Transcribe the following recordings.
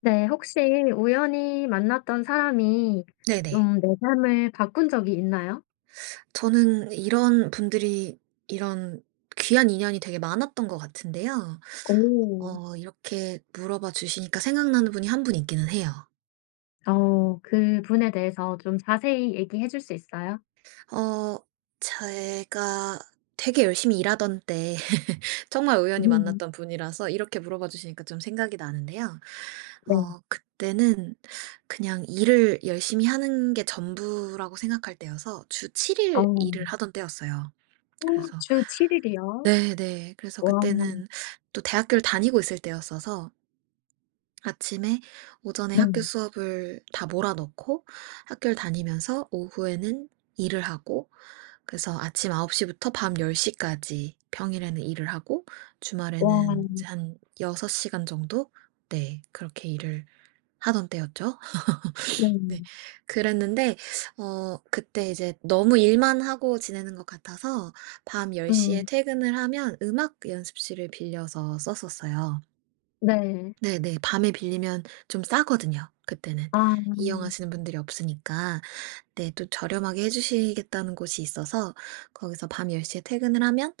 네. 혹시 우연히 만났던 사람이 네네. 좀 내 삶을 바꾼 적이 있나요? 저는 이런 분들이 이런 귀한 인연이 되게 많았던 것 같은데요. 오. 이렇게 물어봐 주시니까 생각나는 분이 한 분 있기는 해요. 어. 그분에 대해서 좀 자세히 얘기해 줄 수 있어요? 어 제가 되게 열심히 일하던 때 정말 우연히 음. 만났던 분이라서 이렇게 물어봐 주시니까 좀 생각이 나는데요. 네. 그때는 그냥 일을 열심히 하는 게 전부라고 생각할 때여서 주 7 어. 일 일을 하던 때였어요. 어, 그래서 주7일 일이요? 네네. 그래서 와. 그때는 또 대학교를 다니고 있을 때였어서 아침에 오전에 네. 학교 수업을 다 몰아넣고 학교를 다니면서 오후에는 일을 하고, 그래서 아침 9홉시 부터 밤1 0 까지 평일에는 일을 하고 와. 주말에는 이제 한 6 시간 정도. 네, 그렇게 일을 하던 때였죠. 네. 네. 그랬는데 그때 이제 너무 일만 하고 지내는 것 같아서 밤1 0에 음. 퇴근을 하면 음악 연습실을 빌려서 썼었어요. 네. 네네. 밤에 빌리면 좀 싸거든요 그때는. 아. 이용하시는 분들이 없으니까. 네. 또 저렴하게 해 주시겠다는 곳이 있어서 거기서 밤 10 시에 퇴근을 하면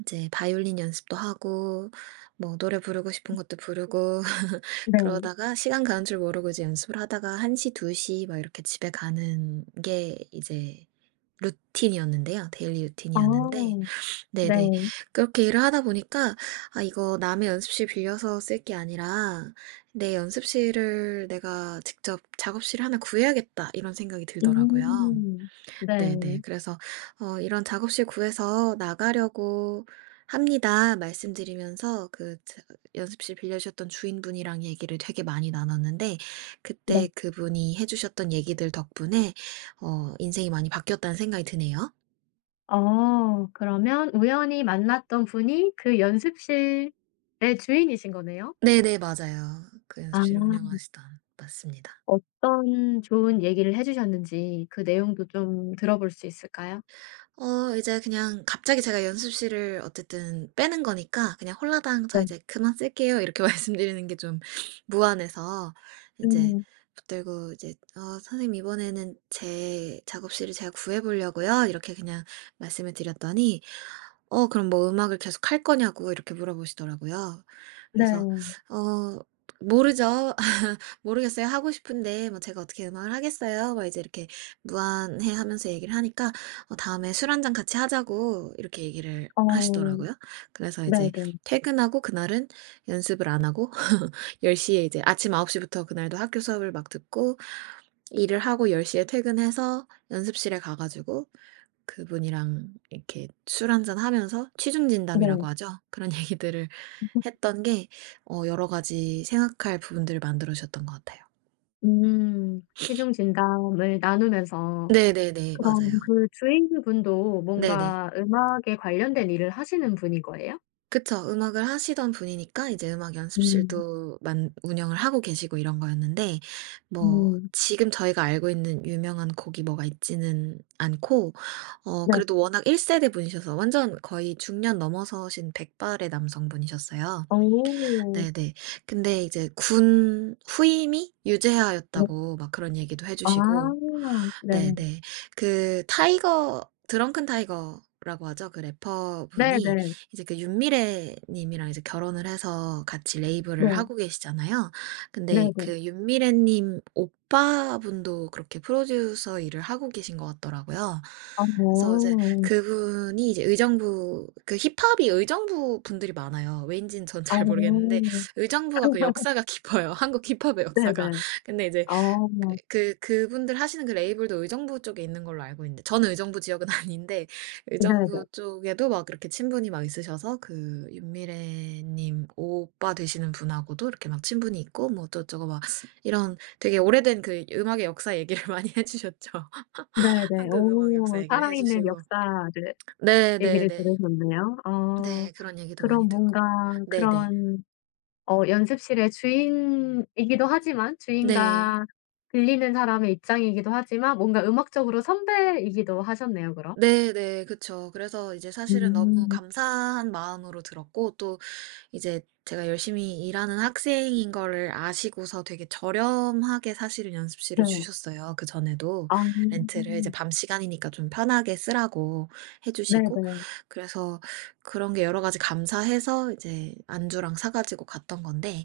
이제 바이올린 연습도 하고 뭐 노래 부르고 싶은 것도 부르고 네. 그러다가 시간 가는 줄 모르고 이제 연습을 하다가 1 시, 2시 막 이렇게 집에 가는 게 이제 루틴이었는데요. 데일리 루틴이었는데. 어. 네. 네네. 그렇게 일을 하다 보니까 '아, 이거 남의 연습실 빌려서 쓸 게 아니라 내 연습실을 내가 직접 작업실 하나 구해야겠다.' 이런 생각이 들더라고요. 음. 네. 네네. 그래서 "이런 작업실 구해서 나가려고 합니다." 말씀드리면서 연습실 빌려주셨던 주인분이랑 얘기를 되게 많이 나눴는데, 그때 네. 그분이 해 주셨던 얘기들 덕분에 인생이 많이 바뀌었다는 생각이 드네요. 어. 그러면 우연히 만났던 분이 그 연습실의 주인이신 거네요? 네네. 맞아요. 그 연습실을 아. 운영하시던. 맞습니다. 어떤 좋은 얘기를 해 주셨는지 그 내용도 좀 들어볼 수 있을까요? 이제 그냥 갑자기 제가 연습실을 어쨌든 빼는 거니까 그냥 홀라당 네. "저 이제 그만 쓸게요." 이렇게 말씀드리는 게 좀 무안해서 이제 음. 붙들고 이제 "어 선생님, 이번에는 제 작업실을 제가 구해 보려고요." 이렇게 그냥 말씀을 드렸더니 "어 그럼 뭐 음악을 계속 할 거냐?"고 이렇게 물어보시더라고요. 그래서 네. "어 모르죠. 모르겠어요. 하고 싶은데 뭐 제가 어떻게 음악을 하겠어요." 막 이제 이렇게 무안해하면서 얘기를 하니까 다음에 "술 한잔 같이 하자고." 이렇게 얘기를 어. 하시더라고요. 그래서 이제 네네. 퇴근하고 그날은 연습을 안 하고 1 0에 이제 아침 9홉시 부터 그날도 학교 수업을 막 듣고 일을 하고 1 0에 퇴근해서 연습실에 가 가지고 그분이랑 이렇게 술 한잔 하면서, 취중 진담이라고 네. 하죠, 그런 얘기들을 했던 게 여러 가지 생각할 부분들을 만들어 주셨던 것 같아요. 음. 체중 진담을 나누면서 네네네. 그럼 맞아요. 그 주인분도 네네. 뭔가 음악에 관련된 일을 하시는 분인 거예요? 그쵸. 음악을 하시던 분이니까 이제 음악 음. 연습실도 만 운영을 하고 계시고 이런 거였는데, 뭐 음. 지금 저희가 알고 있는 유명한 곡이 뭐가 있지는 않고 네. 그래도 워낙 1 세대 분이셔서 완전 거의 중년 넘어서신 백발의 남성분이셨어요. 어. 네네. 근데 이제 군 후임이 네. 유재하였다고 막 그런 얘기도 해 주시고. 아. 네. 네네. 그 타이거, 드렁큰 타이거라고 하죠, 그 래퍼분이 네네. 이제 그 윤미래 님이랑 이제 결혼을 해서 같이 레이블을 네. 하고 계시잖아요. 근데 네네. 그 윤미래 님 오빠분도 그렇게 프로듀서 일을 하고 계신 것 같더라고요. 아 그래서 이제 어. 그분이 이제 의정부, 그 힙합이 의정부 분들이 많아요. 왜인지는 전 아 잘 모르겠는데, 어. 의정부가 그 역사가 깊어요. 한국 힙합의 역사가. 네네. 근데 이제 어. 그분들 하시는 그 레이블도 의정부 쪽에 있는 걸로 알고 있는데, 저는 의정부 지역은 아닌데, 의정부 네네. 쪽에도 막 이렇게 친분이 막 있으셔서, 그, 윤미래님 오빠 되시는 분하고도 이렇게 막 친분이 있고, 뭐 어쩌고저쩌고 막, 이런 되게 오래된 그 음악의 역사 얘기를 많이 해주셨죠. 네네. 한국 음악 역사 어 얘기를 살아있는 해주시고. 역사를 얘기를 네네네. 들으셨네요. 어 네, 그런 얘기도 많이 그럼 뭔가 듣고. 네네. 그런 어 연습실의 주인이기도 하지만 네. 주인과 빌리는 사람의 입장이기도 하지만 뭔가 음악적으로 선배이기도 하셨네요 그럼. 네네. 그쵸. 그래서 이제 사실은 너무 음. 감사한 마음으로 들었고, 또 이제 제가 열심히 일하는 학생인 거를 아시고서 되게 저렴하게 사실은 네. 연습실을 주셨어요. 그전에도 아. 렌트를 이제 밤 시간이니까 좀 편하게 쓰라고 해 네네. 주시고, 그래서 그런 게 여러 가지 감사해서 이제 안주랑 사 가지고 갔던 건데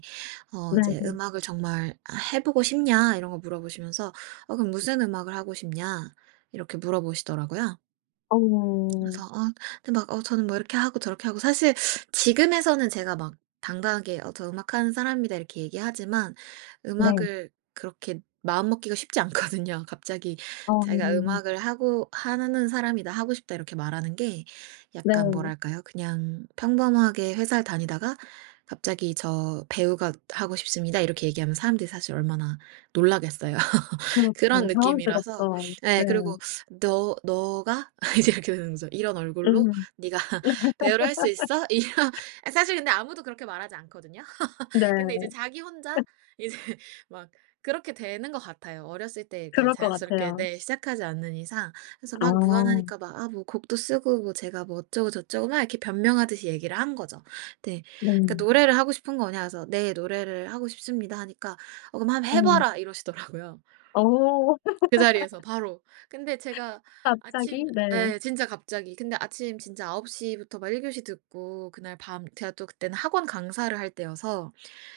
이제 네네. "음악을 정말 해 보고 싶냐?" 이런 거 물어보시면서 "어 그럼 무슨 음악을 하고 싶냐?" 이렇게 물어보시더라고요. 어. 그래서 근데 막 저는 뭐 이렇게 하고 저렇게 하고, 사실 지금에서는 제가 막 당당하게 "어 저 음악하는 사람입니다." 이렇게 얘기하지만, 네. 음악을 그렇게 마음 먹기가 쉽지 않거든요. 갑자기 어. 자기가 "음악을 하고, 하는 사람이다. 하고 싶다." 이렇게 말하는 게 약간 네. 뭐랄까요? 그냥 평범하게 회사를 다니다가 갑자기 "저 배우가 하고 싶습니다." 이렇게 얘기하면 사람들이 사실 얼마나 놀라겠어요. 그런 그렇죠. 느낌이라서. 당황스럽죠. 예. 네. 그리고 "너 너가?" 이제 이렇게 되는 거죠. "이런 얼굴로 음. 네가 배우를 할 수 있어?" 이런. 아, 사실 근데 아무도 그렇게 말하지 않거든요. 네. 근데 이제 자기 혼자 이제 막 그렇게 되는 것 같아요. 어렸을 때 이렇게 그럴 것 자연스럽게, 같아요. 네, 시작하지 않는 이상. 그래서 막 아. 무안하니까 막 아 뭐 곡도 쓰고 뭐 제가 뭐 어쩌고 저쩌고 막 이렇게 변명하듯이 얘기를 한 거죠. 네. 네. 그러니까 "노래를 하고 싶은 거냐?" 그래서 "네 노래를 하고 싶습니다." 하니까 "어 그럼 한번 해 어. 봐라." 이러시더라고요. 어. 그 자리에서 바로. 근데 제가 갑자기? 아침, 네. 예 진짜 갑자기. 근데 아침 진짜 9홉시 부터 막 1 교시 듣고, 그날 밤 제가 또 그때는 학원 강사를 할 때여서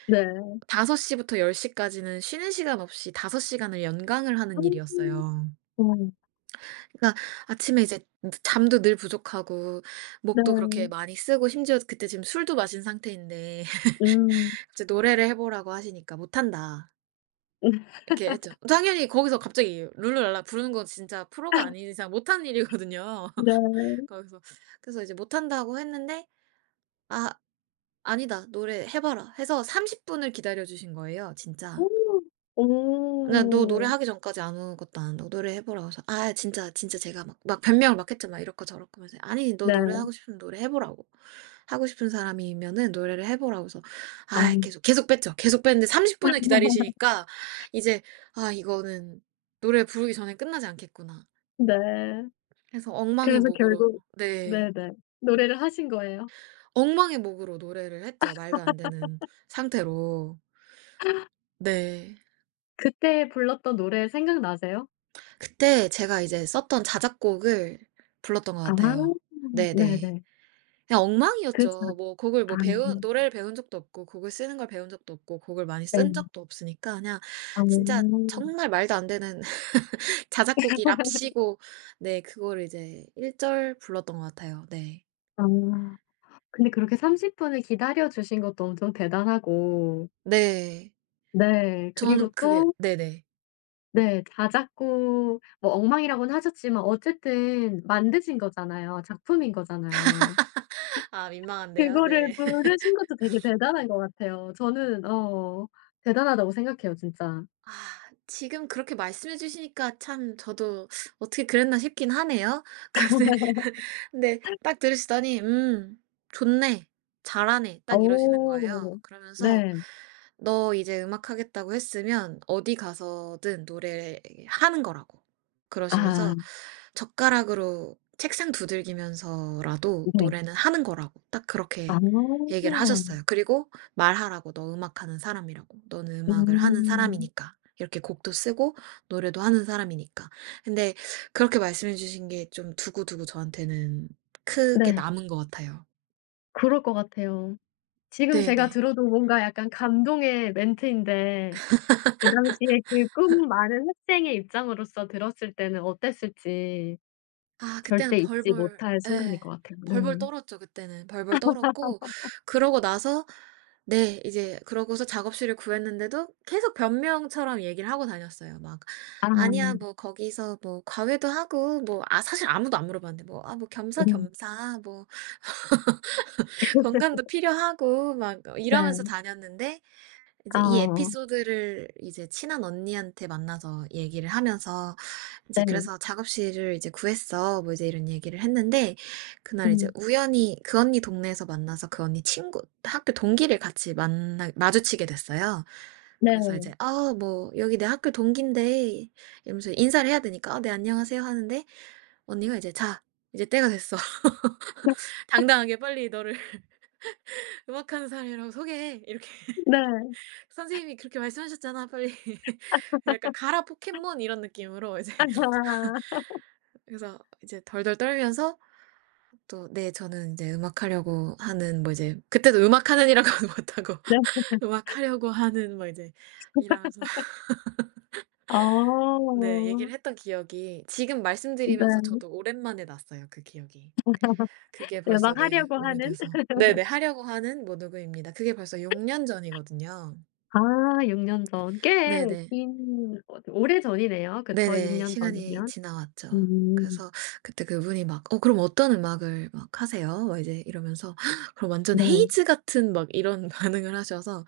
네. 5섯시 부터 1 0 까지는 쉬는 시간 없이 5 시간을 연강을 하는 음. 일이었어요. 어. 그러니까 아침에 이제 잠도 늘 부족하고 목도 그렇게 네. 많이 쓰고, 심지어 그때 지금 술도 마신 상태인데 음. 이제 "노래를 해 보라고 하시니까 못 한다." 이렇게 했죠. 당연히 거기서 갑자기 룰루랄라 부르는 건 진짜 프로가 아닌 이상 못 하는 일이거든요. 네. 거기서. 그래서 이제 못한다고 했는데 "아 아니다. 노래 해 봐라." 해서 30 분을 기다려 주신 거예요 어. 진짜. "나 너 오. 노래하기 전까지 아무것도 안 한다고. 노래해 보라고." 해서 "아 진짜, 진짜." 제가 막 막 변명을 막 했죠. 막 이렇고 저렇고 하면서, "아니 너 네. 노래하고 싶으면 노래해 보라고. 하고 싶은 사람이면은 노래를 해 보라고." 해서 아. 아 계속, 계속 뺐죠. 계속 뺐는데 30 분을 기다리시니까 이제 '아 이거는 노래 부르기 전에 끝나지 않겠구나.' 네. 해서 엉망의 그래서 결국 목으로. 네. 네네. 노래를 하신 거예요? 엉망의 목으로 노래를 했죠. 말도 안 되는 상태로. 네. 그때 불렀던 노래 생각나세요? 그때 제가 이제 썼던 자작곡을 불렀던 것 아. 같아요. 네네. 네네. 그냥 그 자 엉망이었죠. 뭐 곡을 아. 뭐 배운, 노래를 배운 적도 없고 곡을 쓰는 걸 배운 적도 없고 곡을 많이 네. 쓴 적도 없으니까, 그냥 아. 진짜 정말 말도 안 되는 자작곡이랍시고 네 그거를 이제 1절 불렀던 것 같아요. 네. 아. 근데 그렇게 30 분을 기다려 주신 것도 엄청 대단하고 네. 네. 저는 그리고 그게 또 네네. 네. 자작곡 뭐 엉망이라고는 하셨지만 어쨌든 만드신 거잖아요. 작품인 거잖아요. 아 민망한데요. 그거를 네. 부르신 것도 되게 대단한 것 같아요. 저는 어 대단하다고 생각해요 진짜. 아 지금 그렇게 말씀해 주시니까 참 저도 '어떻게 그랬나.' 싶긴 하네요. 근데 근데 딱 들으시더니 좋네. 잘하네." 딱 이러시는 어. 거예요. 그러면서 네. "너 이제 음악 하겠다고 했으면 어디 가서든 노래 하는 거라고." 아. 그러시면서 젓가락으로 책상 두들기면서라도 네. 노래는 하는 거라고 딱 아. 그렇게 얘기를 하셨어요. 그리고 말하라고, "너 음악하는 사람이라고. 너는 음악을 하는 음. 사람이니까. 이렇게 곡도 쓰고 노래도 하는 사람이니까." 근데 그렇게 말씀해 주신 게 좀 두고두고 저한테는 크게 네. 남은 것 같아요. 그럴 것 같아요. 지금 제가 네네. 들어도 뭔가 약간 감동의 멘트인데 그 당시에 그 꿈 많은 학생의 입장으로서 들었을 때는 어땠을지 아 그때는 절대 잊지 벌벌. 못할 순간일 예. 것 같아요. 벌벌 네. 떨었죠 그때는. 벌벌 떨었고, 그러고 나서 네 이제 그러고서 작업실을 구했는데도 계속 변명처럼 얘기를 하고 다녔어요. 막 "아니야 아. 뭐 거기서 뭐 과외도 하고" 뭐, 아 사실 아무도 안 물어봤는데 뭐 "아 뭐 음. 겸사겸사 뭐 건강도 필요하고" 막 어, 네. 이러면서 다녔는데 이제 이 아. 에피소드를 이제 친한 언니한테 만나서 얘기를 하면서 이제, 네. 그래서 작업실을 이제 구했어, 뭐 이제 이런 얘기를 했는데 그날 이제 음. 우연히 그 언니 동네에서 만나서 그 언니 친구 학교 동기를 같이 만나 마주치게 됐어요. 네. 그래서 이제 아, 뭐 여기 내 학교 동기인데, 이러면서 인사를 해야 되니까 아, 네 안녕하세요 하는데 언니가 이제 자, 이제 때가 됐어. 당당하게 빨리 너를 음악하는 사람이라고 소개해, 이렇게 네. 선생님이 그렇게 말씀하셨잖아, 빨리 약간 가라 포켓몬 이런 느낌으로 이제 아. 그래서 이제 덜덜 떨면서 또 네 저는 인제 음악하려고 하는 뭐 이제, 그때도 음악하는이라고는 못하고 네. 음악하려고 하는 뭐 이제, 이러면서 네 어. 얘기를 했던 기억이 지금 말씀드리면서 네. 저도 오랜만에 났어요 그 기억이. 그게 네 벌써 막 네 하려고 하는. 오래돼서 네네 하려고 하는 뭐 누구입니다. 그게 벌써 6년 전이거든요. 아 6년 전. 꽤 네네. 긴 어 오래전이네요. 그쵸? 6 네네. 년 시간이 전이면. 지나왔죠. 음. 그래서 그때 그분이 막 "어 그럼 어떤 음악을 막 하세요?" 막 이제 이러면서 그럼 완전 네. 헤이즈 같은 막 이런 반응을 하셔서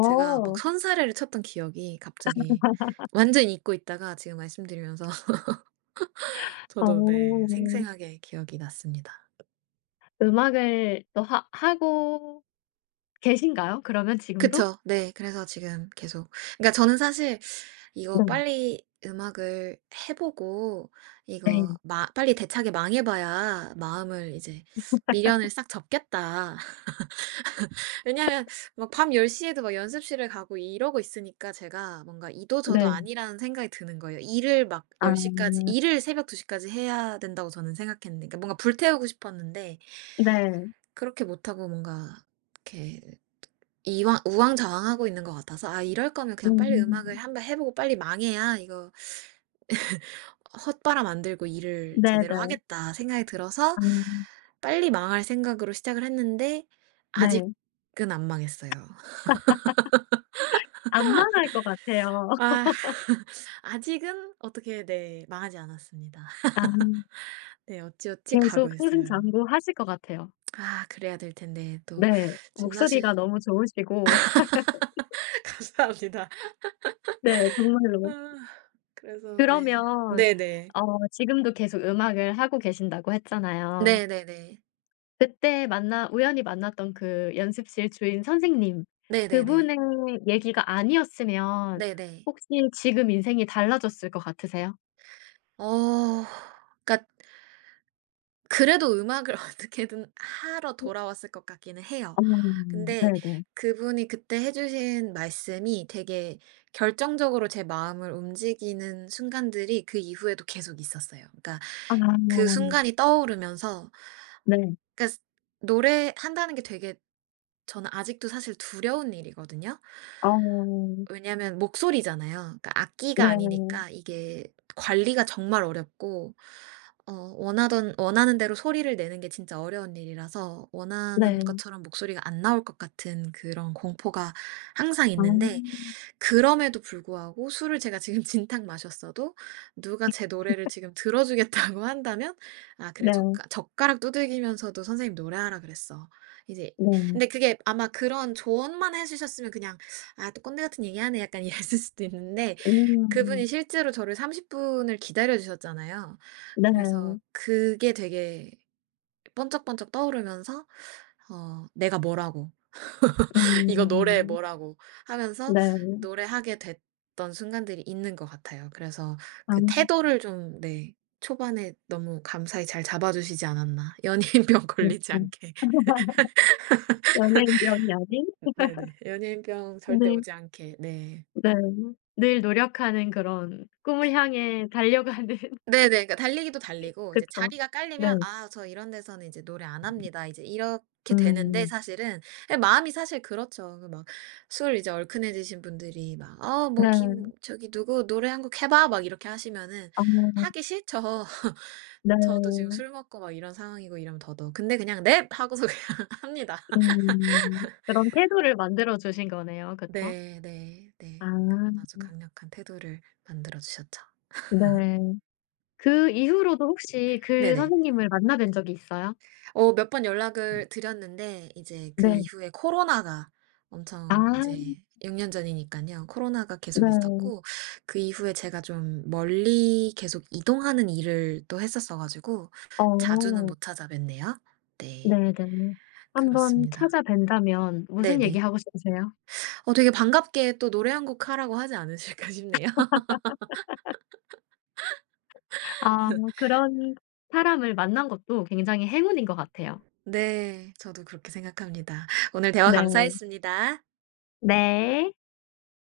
제가 막 선사례를 쳤던 기억이 갑자기 완전히 잊고 있다가 지금 말씀드리면서 저도 네 어. 생생하게 기억이 났습니다. 음악을 또 하 하고 계신가요? 그러면 지금도? 그쵸. 네. 그래서 지금 계속, 그러니까 저는 사실 이거 네. 빨리 음악을 해 보고 이거 네. 마 빨리 대차게 망해봐야 마음을, 이제 미련을 싹 접겠다. 왜냐면 막 밤1 0 에도 막 연습실을 가고 이러고 있으니까 제가 뭔가 이도 저도 네. 아니라는 생각이 드는 거예요. 일을 막 아. 1 0 까지 일을, 새벽 2시 까지 해야 된다고 저는 생각했는데, 그러니까 뭔가 불태우고 싶었는데 네. 그렇게 못하고 뭔가 이렇게 이왕 우왕좌왕하고 있는 것 같아서 '아 이럴 거면 그냥 빨리 음악을 음. 한번 해 보고 빨리 망해야 이거 헛바람 안 들고 일을 제대로 네네. 하겠다' 생각이 들어서 아. 빨리 망할 생각으로 시작을 했는데 네. 아직은 안 망했어요. 안 망할 것 같아요. 아 아직은 어떻게, 네, 망하지 않았습니다. 아. 네 어찌어찌 가고 계속 있어요. 승승장구하실 것 같아요. 아 그래야 될 텐데. 또 네. 지금 목소리가 사실 너무 좋으시고 감사합니다. 네 아 정말로. 그래서 네. 그러면 네네. 어 지금도 계속 음악을 하고 계신다고 했잖아요. 네네네. 그때 만나 우연히 만났던 그 연습실 주인 선생님 네네네. 그분의 얘기가 아니었으면 네네. 혹시 지금 인생이 달라졌을 것 같으세요? 어. 그러니까 그래도 음악을 어떻게든 하러 음. 돌아왔을 것 같기는 해요. 어. 근데 네네. 그분이 그때 해 주신 말씀이 되게 결정적으로 제 마음을 움직이는 순간들이 그 이후에도 계속 있었어요. 그러니까 아. 그 순간이 떠오르면서, 네. 그러니까 노래한다는 게 되게, 저는 아직도 사실 두려운 일이거든요. 어. 왜냐면 목소리잖아요. 그러니까 악기가 네. 아니니까 이게 관리가 정말 어렵고 어 원하던 원하는 대로 소리를 내는 게 진짜 어려운 일이라서 원하는 네. 것처럼 목소리가 안 나올 것 같은 그런 공포가 항상 아. 있는데, 그럼에도 불구하고 술을 제가 지금 진탕 마셨어도 누가 제 노래를 지금 들어 주겠다고 한다면 '아 그래 네. 젓가락 두들기면서도 선생님 노래하라 그랬어.' 이제. 네. 근데 그게 아마 그런 조언만 해 주셨으면 그냥 '아 또 꼰대 같은 얘기하네.' 약간 이랬을 수도 있는데 그분이 음. 실제로 저를 30 분을 기다려 주셨잖아요. 네. 그래서 그게 되게 번쩍번쩍 떠오르면서 '내가 뭐라고. 이거 노래 음. 뭐라고.' 하면서 네. 노래하게 됐던 순간들이 있는 것 같아요. 그래서 아. 그 태도를 좀, 네, 초반에 너무 감사히 잘 잡아 주시지 않았나. 연예인병 걸리지 그렇죠. 않게. 연예인 경이 아닌? 네네. 연예인병 절대 네. 오지 않게. 네. 네. 늘 노력하는 그런 꿈을 향해 달려가는 네네. 그러니까 달리기도 달리고 이제 그쵸. 자리가 네. 깔리면 '아 저 이런 데서는 이제 노래 안 합니다.' 이제 이렇게 되는데 음. 사실은, 예, 마음이 사실 그렇죠. 그 막 술 이제 얼큰해지신 분들이 막 "어 뭐 네. 김 저기 누구 노래 한 곡 해 봐." 막 이렇게 하시면은 아. 하기 싫죠. 네. 저도 지금 술 먹고 막 이런 상황이고 이러면 더더욱. 근데 그냥 "넵." 하고서 그냥 합니다. 음. 그런 태도를 만들어 주신 거네요. 그쵸? 네네 네. 그런 아. 아주 강력한 태도를 만들어 주셨죠. 네. 그 이후로도 혹시 그 네네. 선생님을 만나 뵌 적이 있어요? 몇 번 연락을 드렸는데 이제 그 네. 이후에 코로나가 아. 엄청 이제, 6년 전이니깐요. 코로나가 계속 네. 있었고 그 이후에 제가 좀 멀리 계속 이동하는 일을 또 했었어 가지고 자주는 어. 못 찾아뵀네요. 네. 네네. 한번 그렇습니다. 찾아 뵌다면 무슨 얘기 네네. 하고 싶으세요? 되게 반갑게 또 "노래 한 곡 하라"고 하지 않으실까 싶네요. 아 그런 사람을 만난 것도 굉장히 행운인 것 같아요. 네. 저도 그렇게 생각합니다. 오늘 대화 네. 감사했습니다. 네.